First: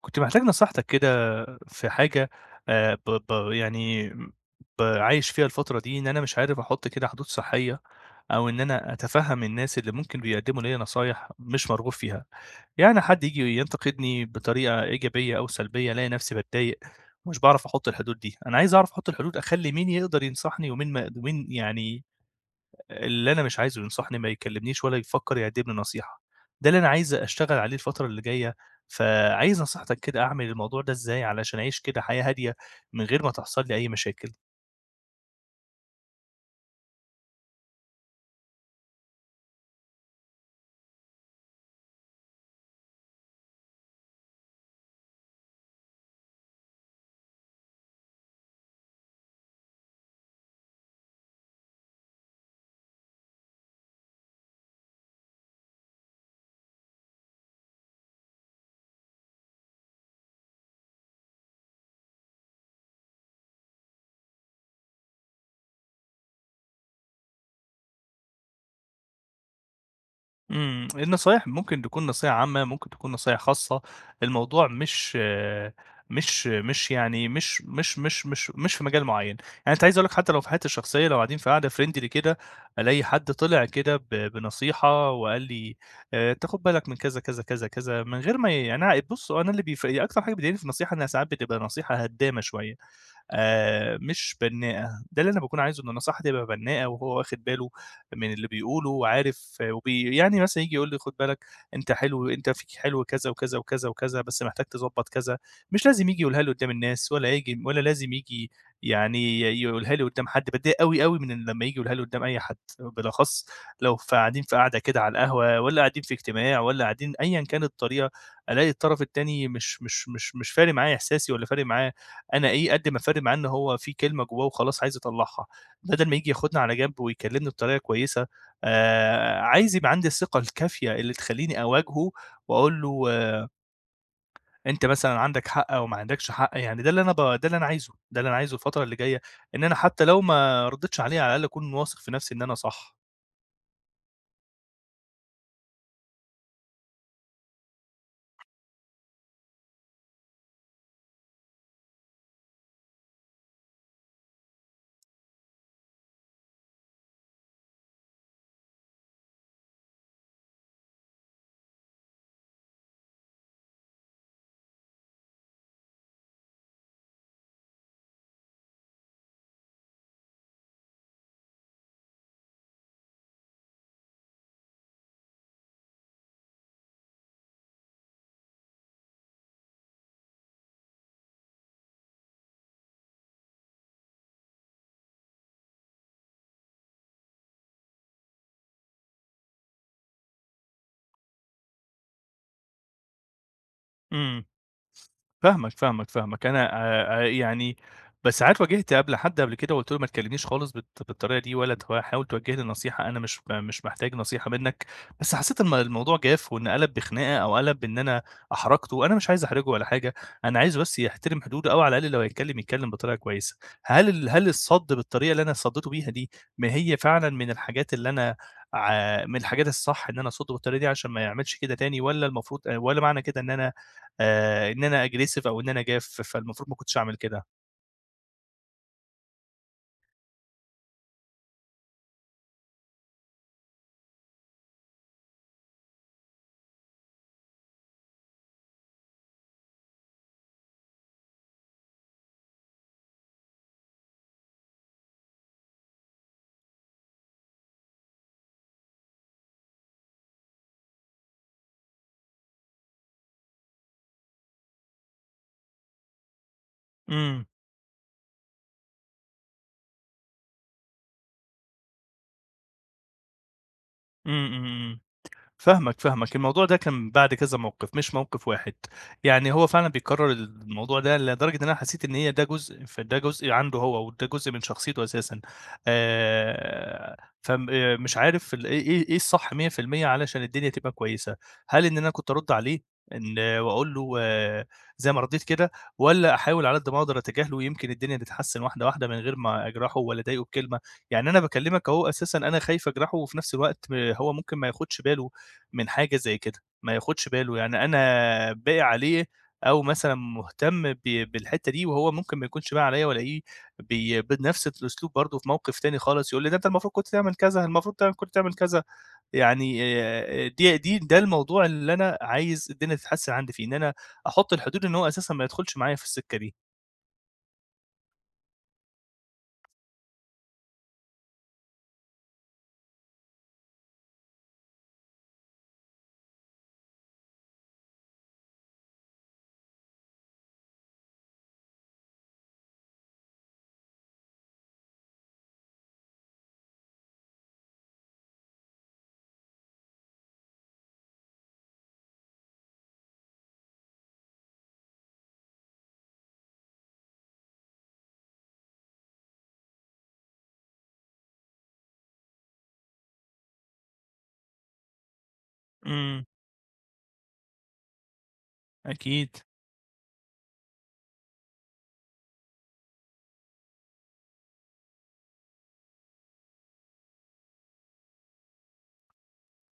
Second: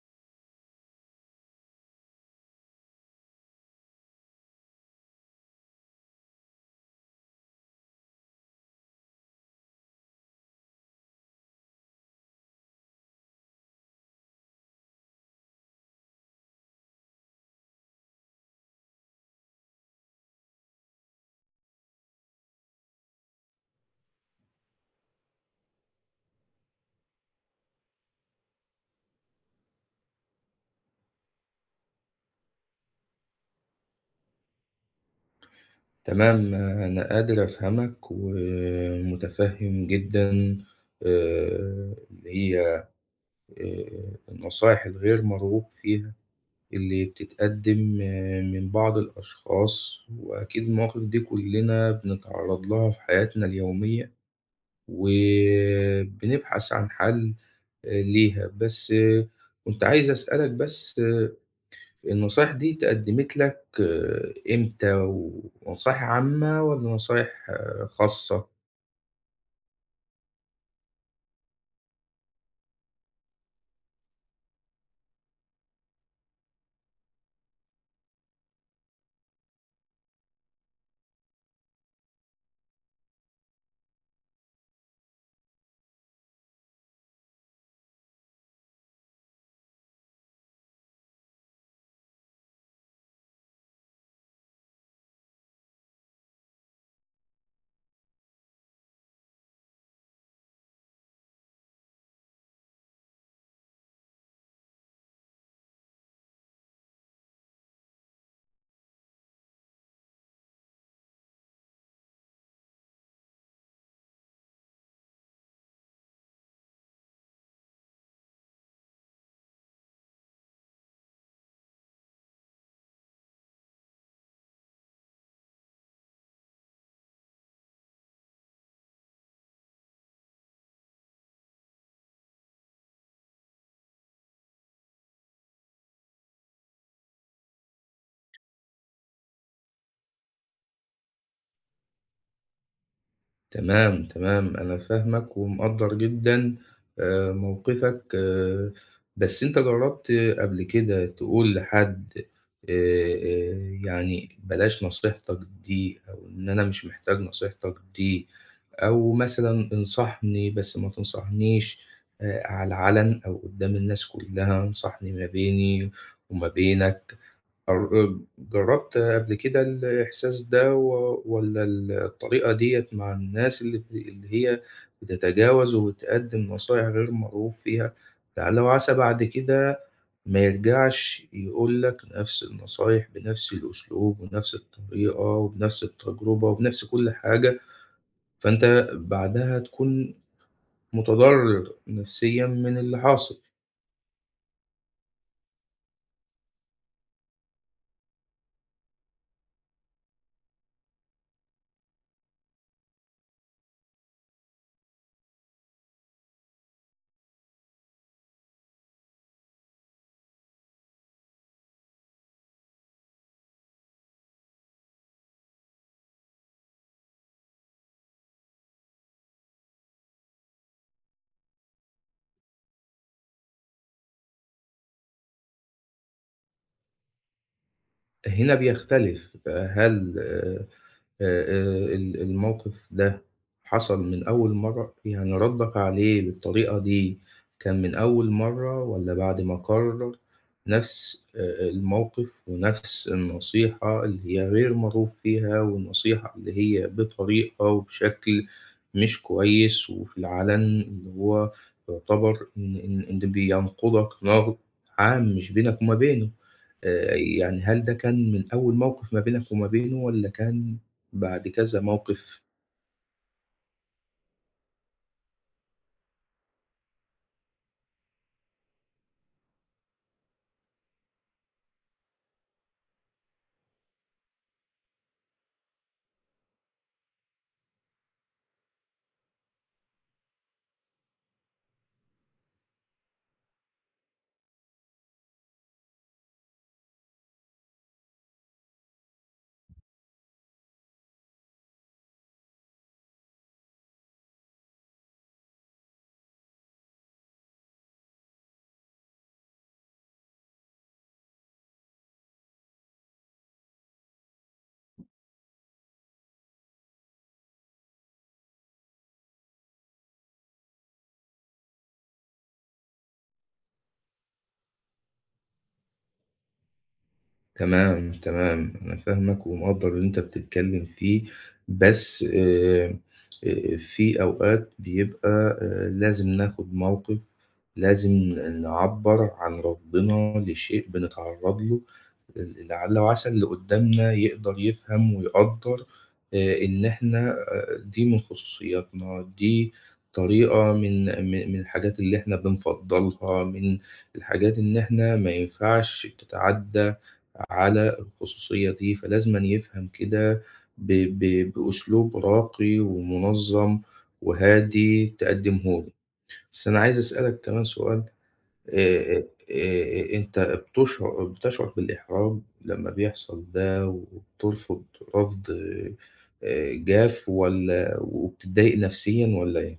كنت محتاج نصيحتك كده في حاجة ب ب يعني ب عايش فيها الفترة دي، إن أنا مش عارف أحُط كده حدود صحية، أو إن أنا أتفهم الناس اللي ممكن بيقدموا ليّا نصايح مش مرغوب فيها، يعني حد ييجي ينتقدني بطريقة إيجابية أو سلبية ألاقي نفسي باتضايق، ومش باعرف أحُط الحدود دي. أنا عايز أعرف أحُط الحدود أخلّي مين يقدر ينصحني ومين يعني اللي أنا مش عايزه ينصحني ما يكلمنيش ولا يفكّر يقدّم لي نصيحة، ده اللي أنا عايز أشتغل عليه الفترة اللي جاية، فعايز نصيحتك كده أعمل الموضوع ده إزاي علشان أعيش كده حياة هادية من غير ما تحصل لي أي مشاكل؟ تمام، أنا قادر أفهمك ومتفهم جدًا. اللي هي النصايح الغير مرغوب فيها اللي بتتقدم من بعض الأشخاص، وأكيد المواقف دي كلنا بنتعرض لها في حياتنا اليومية، وبنبحث عن حل ليها. بس كنت عايز أسألك. بس النصايح دي اتقدمت لك إمتى؟ ونصايح عامة والّا نصايح خاصة؟ إمم، النصايح ممكن تكون نصيحة عامة، ممكن تكون نصايح خاصة، الموضوع مش آه، مش مش يعني مش مش مش مش مش في مجال معيّن. يعني أنت عايز أقول لك حتى لو في حياتي الشخصية لو قاعدين في قعدة friendly كده، ألاقي حد طلع كده ب بنصيحة وقال لي أنت خُد بالك من كذا، كذا، كذا، كذا، من غير ما ي يعني أنا بُص هو أنا اللي بيف أكتر حاجة بتضايقني في النصيحة إنها ساعات بتبقى نصيحة هدّامة شوية. مش بنّاءة. ده اللي أنا باكون عايزه إن النصيحة تبقى بنّاءة وهو واخد باله من اللي بيقوله وعارف آه، وبي يعني مثلًا ييجي يقول لي خُد بالك أنت حلو أنت فيك حلو كذا، وكذا، وكذا، وكذا، بس محتاج تضبّط كذا، مش لازم ييجي يقولها لي قدّام الناس ولا ييجي ولا لازم ييجي يعني يقولها لي قدّام حد. باتضايق أوي، أوي من لمّا ييجي يقولها لي قدّام أي حد، بالأخص لو قاعدين في قعدة كده على القهوة والّا قاعدين في اجتماع والّا قاعدين أيًا كانت الطريقة، ألاقي الطرف التاني مش فارق معاه إحساسي ولا فارق معاه أنا إيه، قد ما فارق معاه إن هو في كلمة جوّاه وخلاص عايز يطلّعها، بدل ما ييجي ياخدنا على جنب ويكلمني بطريقة كويسة. عايز يبقى عندي الثقة الكافية اللي تخلّيني أواجهه وأقول له آه، أنت مثلًا عندك حق أو ما عندكش حق. يعني ده اللي أنا عايزه الفترة اللي جاية، إن أنا حتى لو ما رديتش عليه على الأقل أكون واثق في نفسي إن أنا صح. تمام، تمام، أنا فاهمك ومقدّر جدًا موقفك. بس أنت جرّبت قبل كده تقول لحد يعني بلاش نصيحتك دي أو إن أنا مش محتاج نصيحتك دي، أو مثلًا انصحني بس ما تنصحنيش على العلن أو قدّام الناس كلّها، انصحني ما بيني وما بينك؟ أو جرّبت قبل كده الإحساس ده والّا الطريقة ديّة مع الناس اللي هي بتتجاوز وبتقدّم نصايح غير مرغوب فيها، لعل وعسى بعد كده ما يرجعش يقول لك نفس النصايح بنفس الأسلوب ونفس الطريقة وبنفس التجربة وبنفس كل حاجة، فأنت بعدها تكون متضرر نفسيًا من اللي حاصل. إمم. فاهمك، فاهمك، فاهمك. أنا يعني بس ساعات واجهت قبل حد قبل كده وقُلت له ما تكلمنيش خالص بالطريقة دي ولا حاول توجه لي نصيحة، أنا مش محتاج نصيحة منك، بس حسيت الموضوع جاف وإن قَلَب بخناقة أو قَلَب بإن أنا أحرجته. أنا مش عايز أحرجه ولا حاجة، أنا عايزه بس يحترم حدوده أو على الأقل لو هيتكلم، يتكلم بطريقة كويسة. هل الصَد بالطريقة اللي أنا صَدّيته بيها دي، ما هي فعلًا من الحاجات اللي أنا من الحاجات الصح إن أنا أصُدّه بالطريقة دي عشان ما يعملش كده تاني، والّا المفروض، والّا معنى كده إن أنا إن أنا aggressive أو إن أنا جاف، فالمفروض ما كنتش أعمل كده. هنا بيختلف بقى، هل آآ، الموقف ده حصل من أول مرّة؟ يعني ردّك عليه بالطريقة دي كان من أول مرّة والّا بعد ما قرر نفس الموقف ونفس النصيحة اللي هي غير مرغوب فيها، والنصيحة اللي هي بطريقة وبشكل مش كويس وفي العلن، اللي هو يعتبر إن بينقضك نقد عام مش بينك وما بينه. إمم، يعني هل ده كان من أول موقف ما بينك وما بينه والّا كان بعد كذا موقف؟ إمم، إمم، إمم. فاهمك، فاهمك. الموضوع ده كان بعد كذا موقف، مش موقف واحد. يعني هو فعلًا بيكرّر الموضوع ده لدرجة إن أنا حسيت إن هي ده جزء فده جزء عنده هو، وده جزء من شخصيته أساسًا. آآ فم مش عارف ال إيه إيه إيه الصح 100% علشان الدنيا تبقى كويسة. هل إن أنا كنت أرُد عليه وأقول له آه، زي ما ردّيت كده، والّا أحاول على قد ما أقدر أتجاهله ويمكن الدنيا تتحسّن واحدة، واحدة من غير ما أجرحه ولا أضايقه بكلمة؟ يعني أنا باكلّمك أهو، أساسًا أنا خايف أجرحه وفي نفس الوقت هو ممكن ما ياخُدش باله من حاجة زي كده، ما ياخدش باله، يعني أنا باقي عليه أو مثلًا مهتم بالحتّة دي، وهو ممكن ما يكونش باقي عليَّ والاقيه بنفس الأسلوب برضه في موقف تاني خالص، يقول لي: "ده أنت المفروض كنت تعمل كذا، المفروض كنت تعمل كذا." يعني دي دي ده الموضوع اللي أنا عايز الدنيا تتحسن عندي فيه، إن أنا أحط الحدود إن هو أساسًا ما يدخلش معايا في السكة دي. تمام، تمام، أنا فاهمك ومقدّر اللي أنت بتتكلّم فيه. بس في أوقات بيبقى لازم ناخُد موقف، لازم نعبّر عن رفضنا لشيء بنتعرّض له، لعل وعسى اللي قدّامنا يقدر يفهم ويقدّر إن إحنا دي من خصوصياتنا، دي طريقة من الحاجات اللي إحنا بنفضّلها، من الحاجات إن إحنا ما ينفعش تتعدّى على الخصوصية دي، فلازمًا يفهم كده ب ب بأسلوب راقي ومنظّم وهادي تقدّمه لي. إمم. بس أنا عايز أسألك كمان سؤال. آآ أكيد. أنت بتشعر بالإحراج لمّا بيحصل ده، وبترفض رفض جاف، والّا وبتتضايق نفسيًا، والّا إيه؟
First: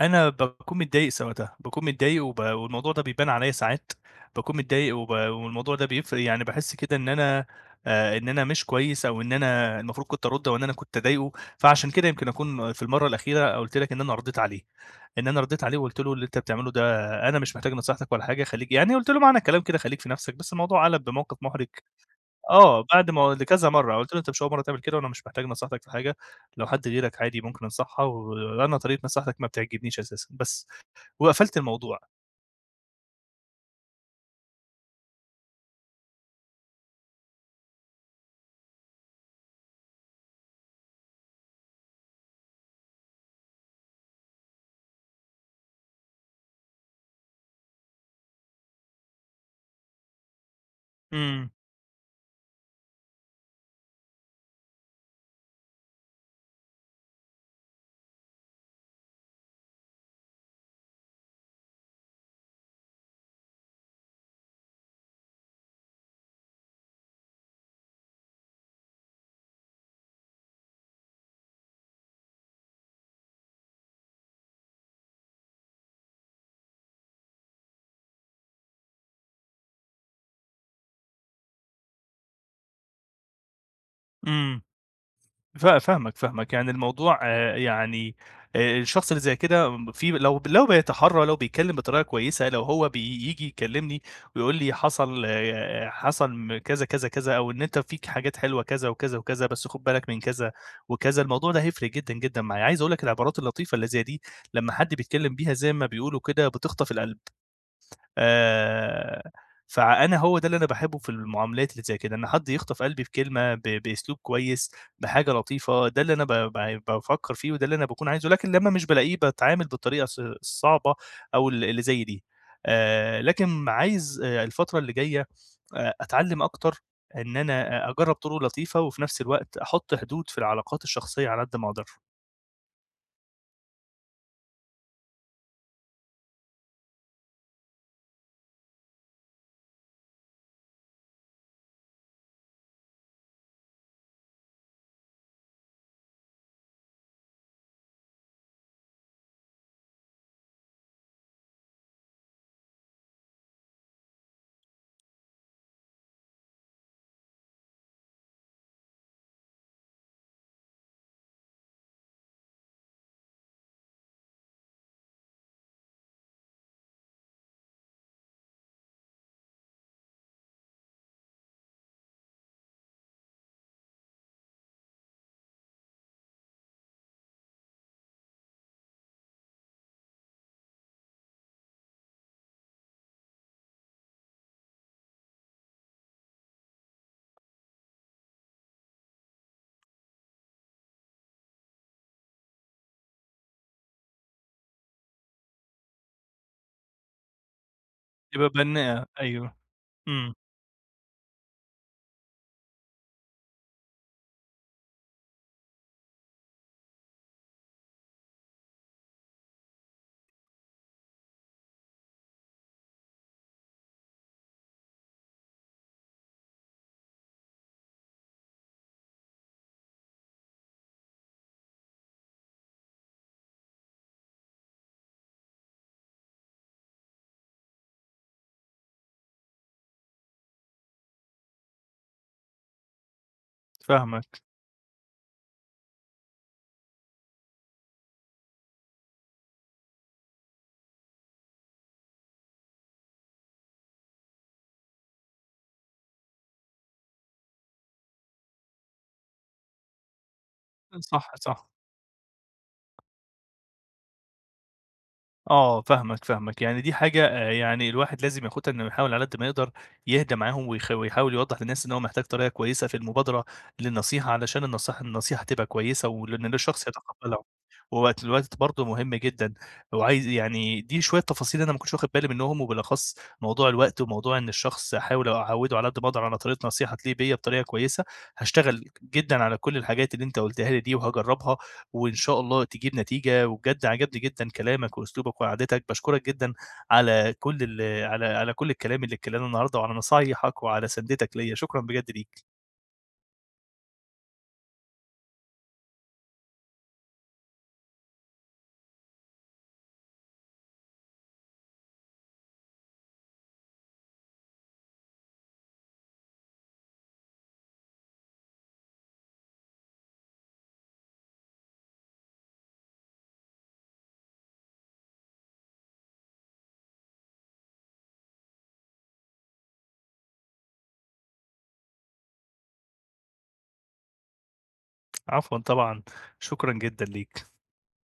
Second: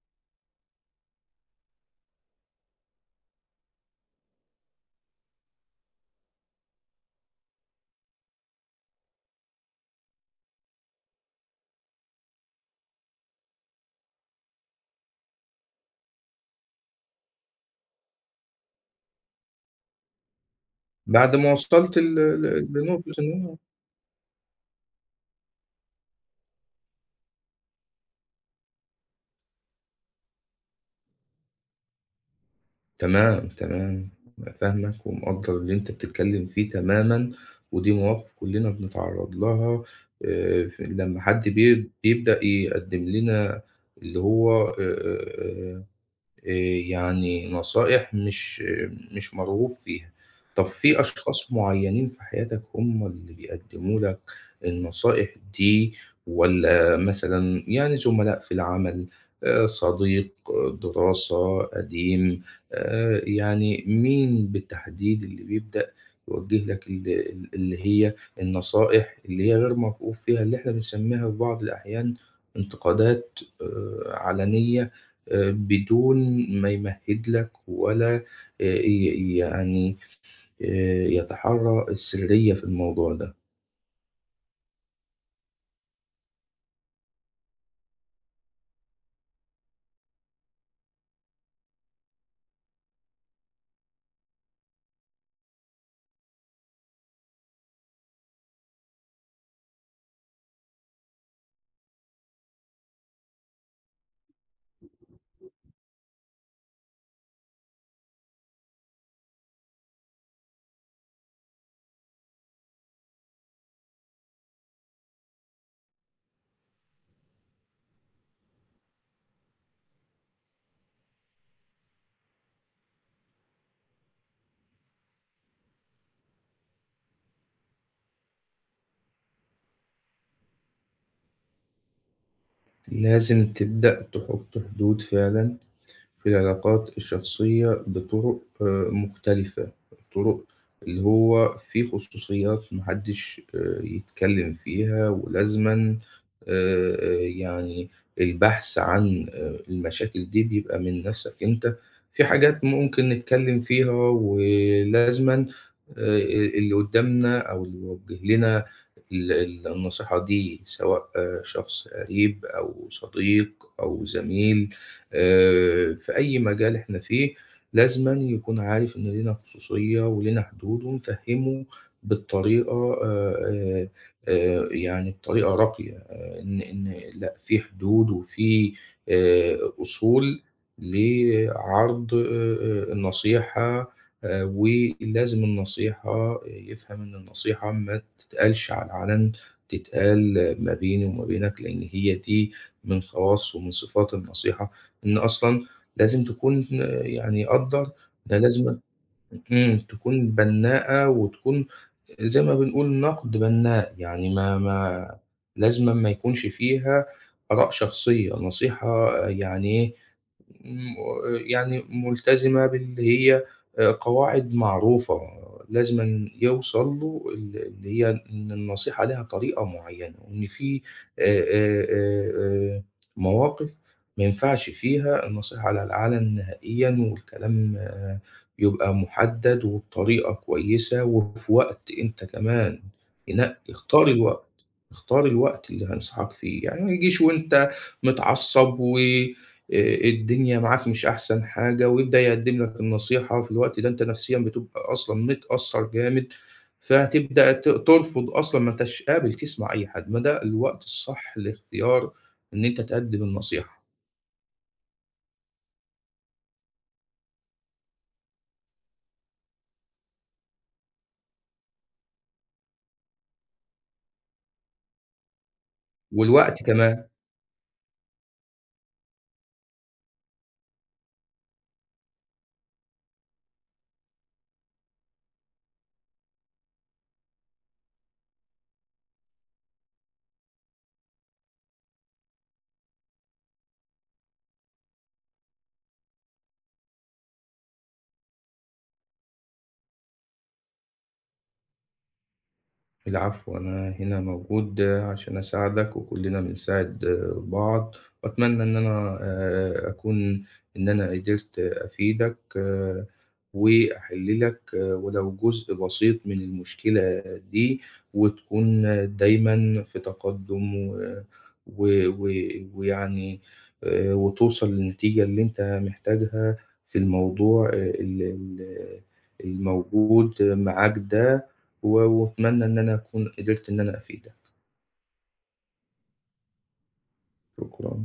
أنا باكون متضايق ساعتها، باكون متضايق والموضوع ده بيبان عليَّ ساعات، باكون متضايق والموضوع ده بيفرق، يعني باحس كده إن أنا إن أنا مش كويس، أو إن أنا المفروض كنت أرُد، أو إن أنا كنت أضايقه، فعشان كده يمكن أكون في المرّة الأخيرة قُلت لك إن أنا رديت عليه. إن أنا رديت عليه وقُلت له: "اللي أنت بتعمله ده أنا مش محتاج نصيحتك ولا حاجة، خليك" يعني قُلت له معنى الكلام كده: "خليك في نَفْسك." بس الموضوع قَلَب بعد بموقف ما مُحرج. وصلت ل ل آه، بعد لنقطة ما إن لكذا مرّة، قُلت له: "أنت مش أول مرّة تعمل كده وأنا مش محتاج نصيحتك في حاجة، لو حد غيرك عادي ممكن أنصحها، وأنا طريقة نصيحتك ما بتعجبنيش أساسًا." بس، وقفلت الموضوع. تمام، تمام. أنا فاهمك ومقدّر اللي أنت بتتكلّم فيه تمامًا، ودي مواقف كُلّنا بنتعرّض لها. ف لمّا حد بيبدأ يقدّم لنا اللي هو آآ يعني نصائح مش مرغوب فيها. طب في إمم، أشخاص معيّنين في حياتك هم اللي بيقدّموا لك النصائح دي، والّا مثلًا يعني زملاء في العمل، صديق دراسة قديم، يعني مين بالتحديد اللي بيبدأ يوجّه لك ال ال اللي هي النصائح اللي هي غير مرغوب فيها، اللي إحنا بنسمّيها في بعض الأحيان انتقادات علنية بدون ما يمهِّد لك، ولا آآ ي يعني يتحرّى السرية في الموضوع ده. إمم. فاهمك، فاهمك. يعني الموضوع الشخص اللي زي كده، في لو بيتحرّى، لو بيتكلّم بطريقة كويسة، لو هو بييجي يكلّمني ويقول لي حصل آه، حصل كذا، كذا، كذا، أو إن أنت فيك حاجات حلوة كذا وكذا وكذا، بس خُد بالك من كذا وكذا، الموضوع ده هيفرق جدًا، جدًا معايا. عايز أقول لك العبارات اللطيفة اللي زي دي لمّا حد بيتكلّم بيها زي ما بيقولوا كده بتخطف القلب. آآ، فأنا هو ده اللي أنا باحبه في المعاملات اللي زي كده، إن حد يخطف قلبي بكلمة، بأسلوب كويس، بحاجة لطيفة. ده اللي أنا ب ب بافكر فيه وده اللي أنا باكون عايزه، لكن لمّا مش بالاقيه باتعامل بالطريقة الصعبة أو اللي زي دي. لكن عايز الفترة اللي جاية أتعلم أكتر إن أنا أجرب طرق لطيفة وفي نفس الوقت أحط حدود في العلاقات الشخصية على قد ما أقدر. لازم تبدأ تحُط حدود فعلًا في العلاقات الشخصية بطُرُق مختلفة، طُرُق اللي هو في خصوصيات ما حدّش يتكلّم فيها، ولازمًا يعني البحث عن المشاكل دي بيبقى من نَفْسك أنت. في حاجات ممكن نتكلّم فيها، ولازمًا آآ اللي قُدّامنا أو اللي بيوجّه لنا ال ال النصيحة دي، سواء شخص قريب أو صديق أو زميل في أي مجال إحنا فيه، لازمًا يكون عارف إن لينا خصوصية ولينا حدود، ونفهّمه بالطريقة يعني بطريقة راقية إن لأ في حدود وفي أصول لعرض النصيحة. ولازم النصيحة يفهم إن النصيحة ما تتقالش على العلن، تتقال ما بيني وما بينك، لإن هي دي من خواص ومن صفات النصيحة. إن أصلًا لازم تكون يعني قدّر ده تبقى لازمًا. بناءة، أيوه. إمم، تكون إمم. بنّاءة وتكون زي ما بنقول نقد بناء، يعني ما ما لازمًا ما يكونش فيها آراء شخصية، نصيحة يعني إيه، م يعني ملتزمة باللي هي قواعد معروفة، لازمًا يوصل له اللي هي إن النصيحة ليها طريقة معيّنة، وإن في آآ آآ آآ آآ مواقف ما ينفعش فيها النصيحة على الأعلى نهائيًا، والكلام يبقى مُحدّد وبطريقة كويسة وفي وقت، أنت كمان تنقّي اختار فاهمك. الوقت. اختار الوقت اللي هانصحك فيه، يعني ما يجيش وأنت متعصّب و الدنيا معاك مش أحسن حاجة ويبدأ يقدّم لك النصيحة في الوقت ده، أنت نفسيًا بتبقى أصلًا متأثّر جامد، فهتبدأ ترفض أصلًا، ما أنتش قابل تسمع أي حد، ما ده الوقت صح، الصح صح. لاختيار إن أنت تقدّم النصيحة. آه، فاهمك، فاهمك. يعني دي حاجة يعني الواحد لازم ياخدها، إنه يحاول على قد ما يقدر يهدى معاهم ويحاول يوضّح للناس إن هو محتاج طريقة كويسة في المبادرة للنصيحة، علشان النصيحة تبقى كويسة ولإن والوقت الشخص كمان. يتقبّلها. ووقت الوقت برضه مهم جدًا. وعايز يعني دي شوية تفاصيل أنا ما كنتش واخد بالي منهم، وبالأخص موضوع الوقت وموضوع إن الشخص أحاول أعوّده على قد ما أقدر على طريقة نصيحة تليق بيّا بطريقة كويسة. هاشتغل جدًا على كل الحاجات اللي أنت قُلتها لي دي وهاجرّبها وإن شاء الله تجيب نتيجة، وبجد عجبني جدًا كلامك وأسلوبك وقعدتك. باشكرك جدًا على كل ال على على كل الكلام اللي اتكلمناه النهارده، وعلى نصايحك وعلى سندتك ليّا، شكرًا بجد ليك. العفو، أنا هنا موجود عشان أساعدك، وكلنا بنساعد بعض. وأتمنى إن أنا أكون إن أنا قدرت أفيدك وأحل لك ولو جزء بسيط من المشكلة دي، وتكون دايما في تقدم ويعني وتوصل للنتيجة اللي أنت محتاجها في الموضوع الموجود معاك ده. وأتمنى إن أنا أكون قدرت إن أنا أفيدك. عفوًا طبعًا، شكرًا جدًا ليك. شكرًا.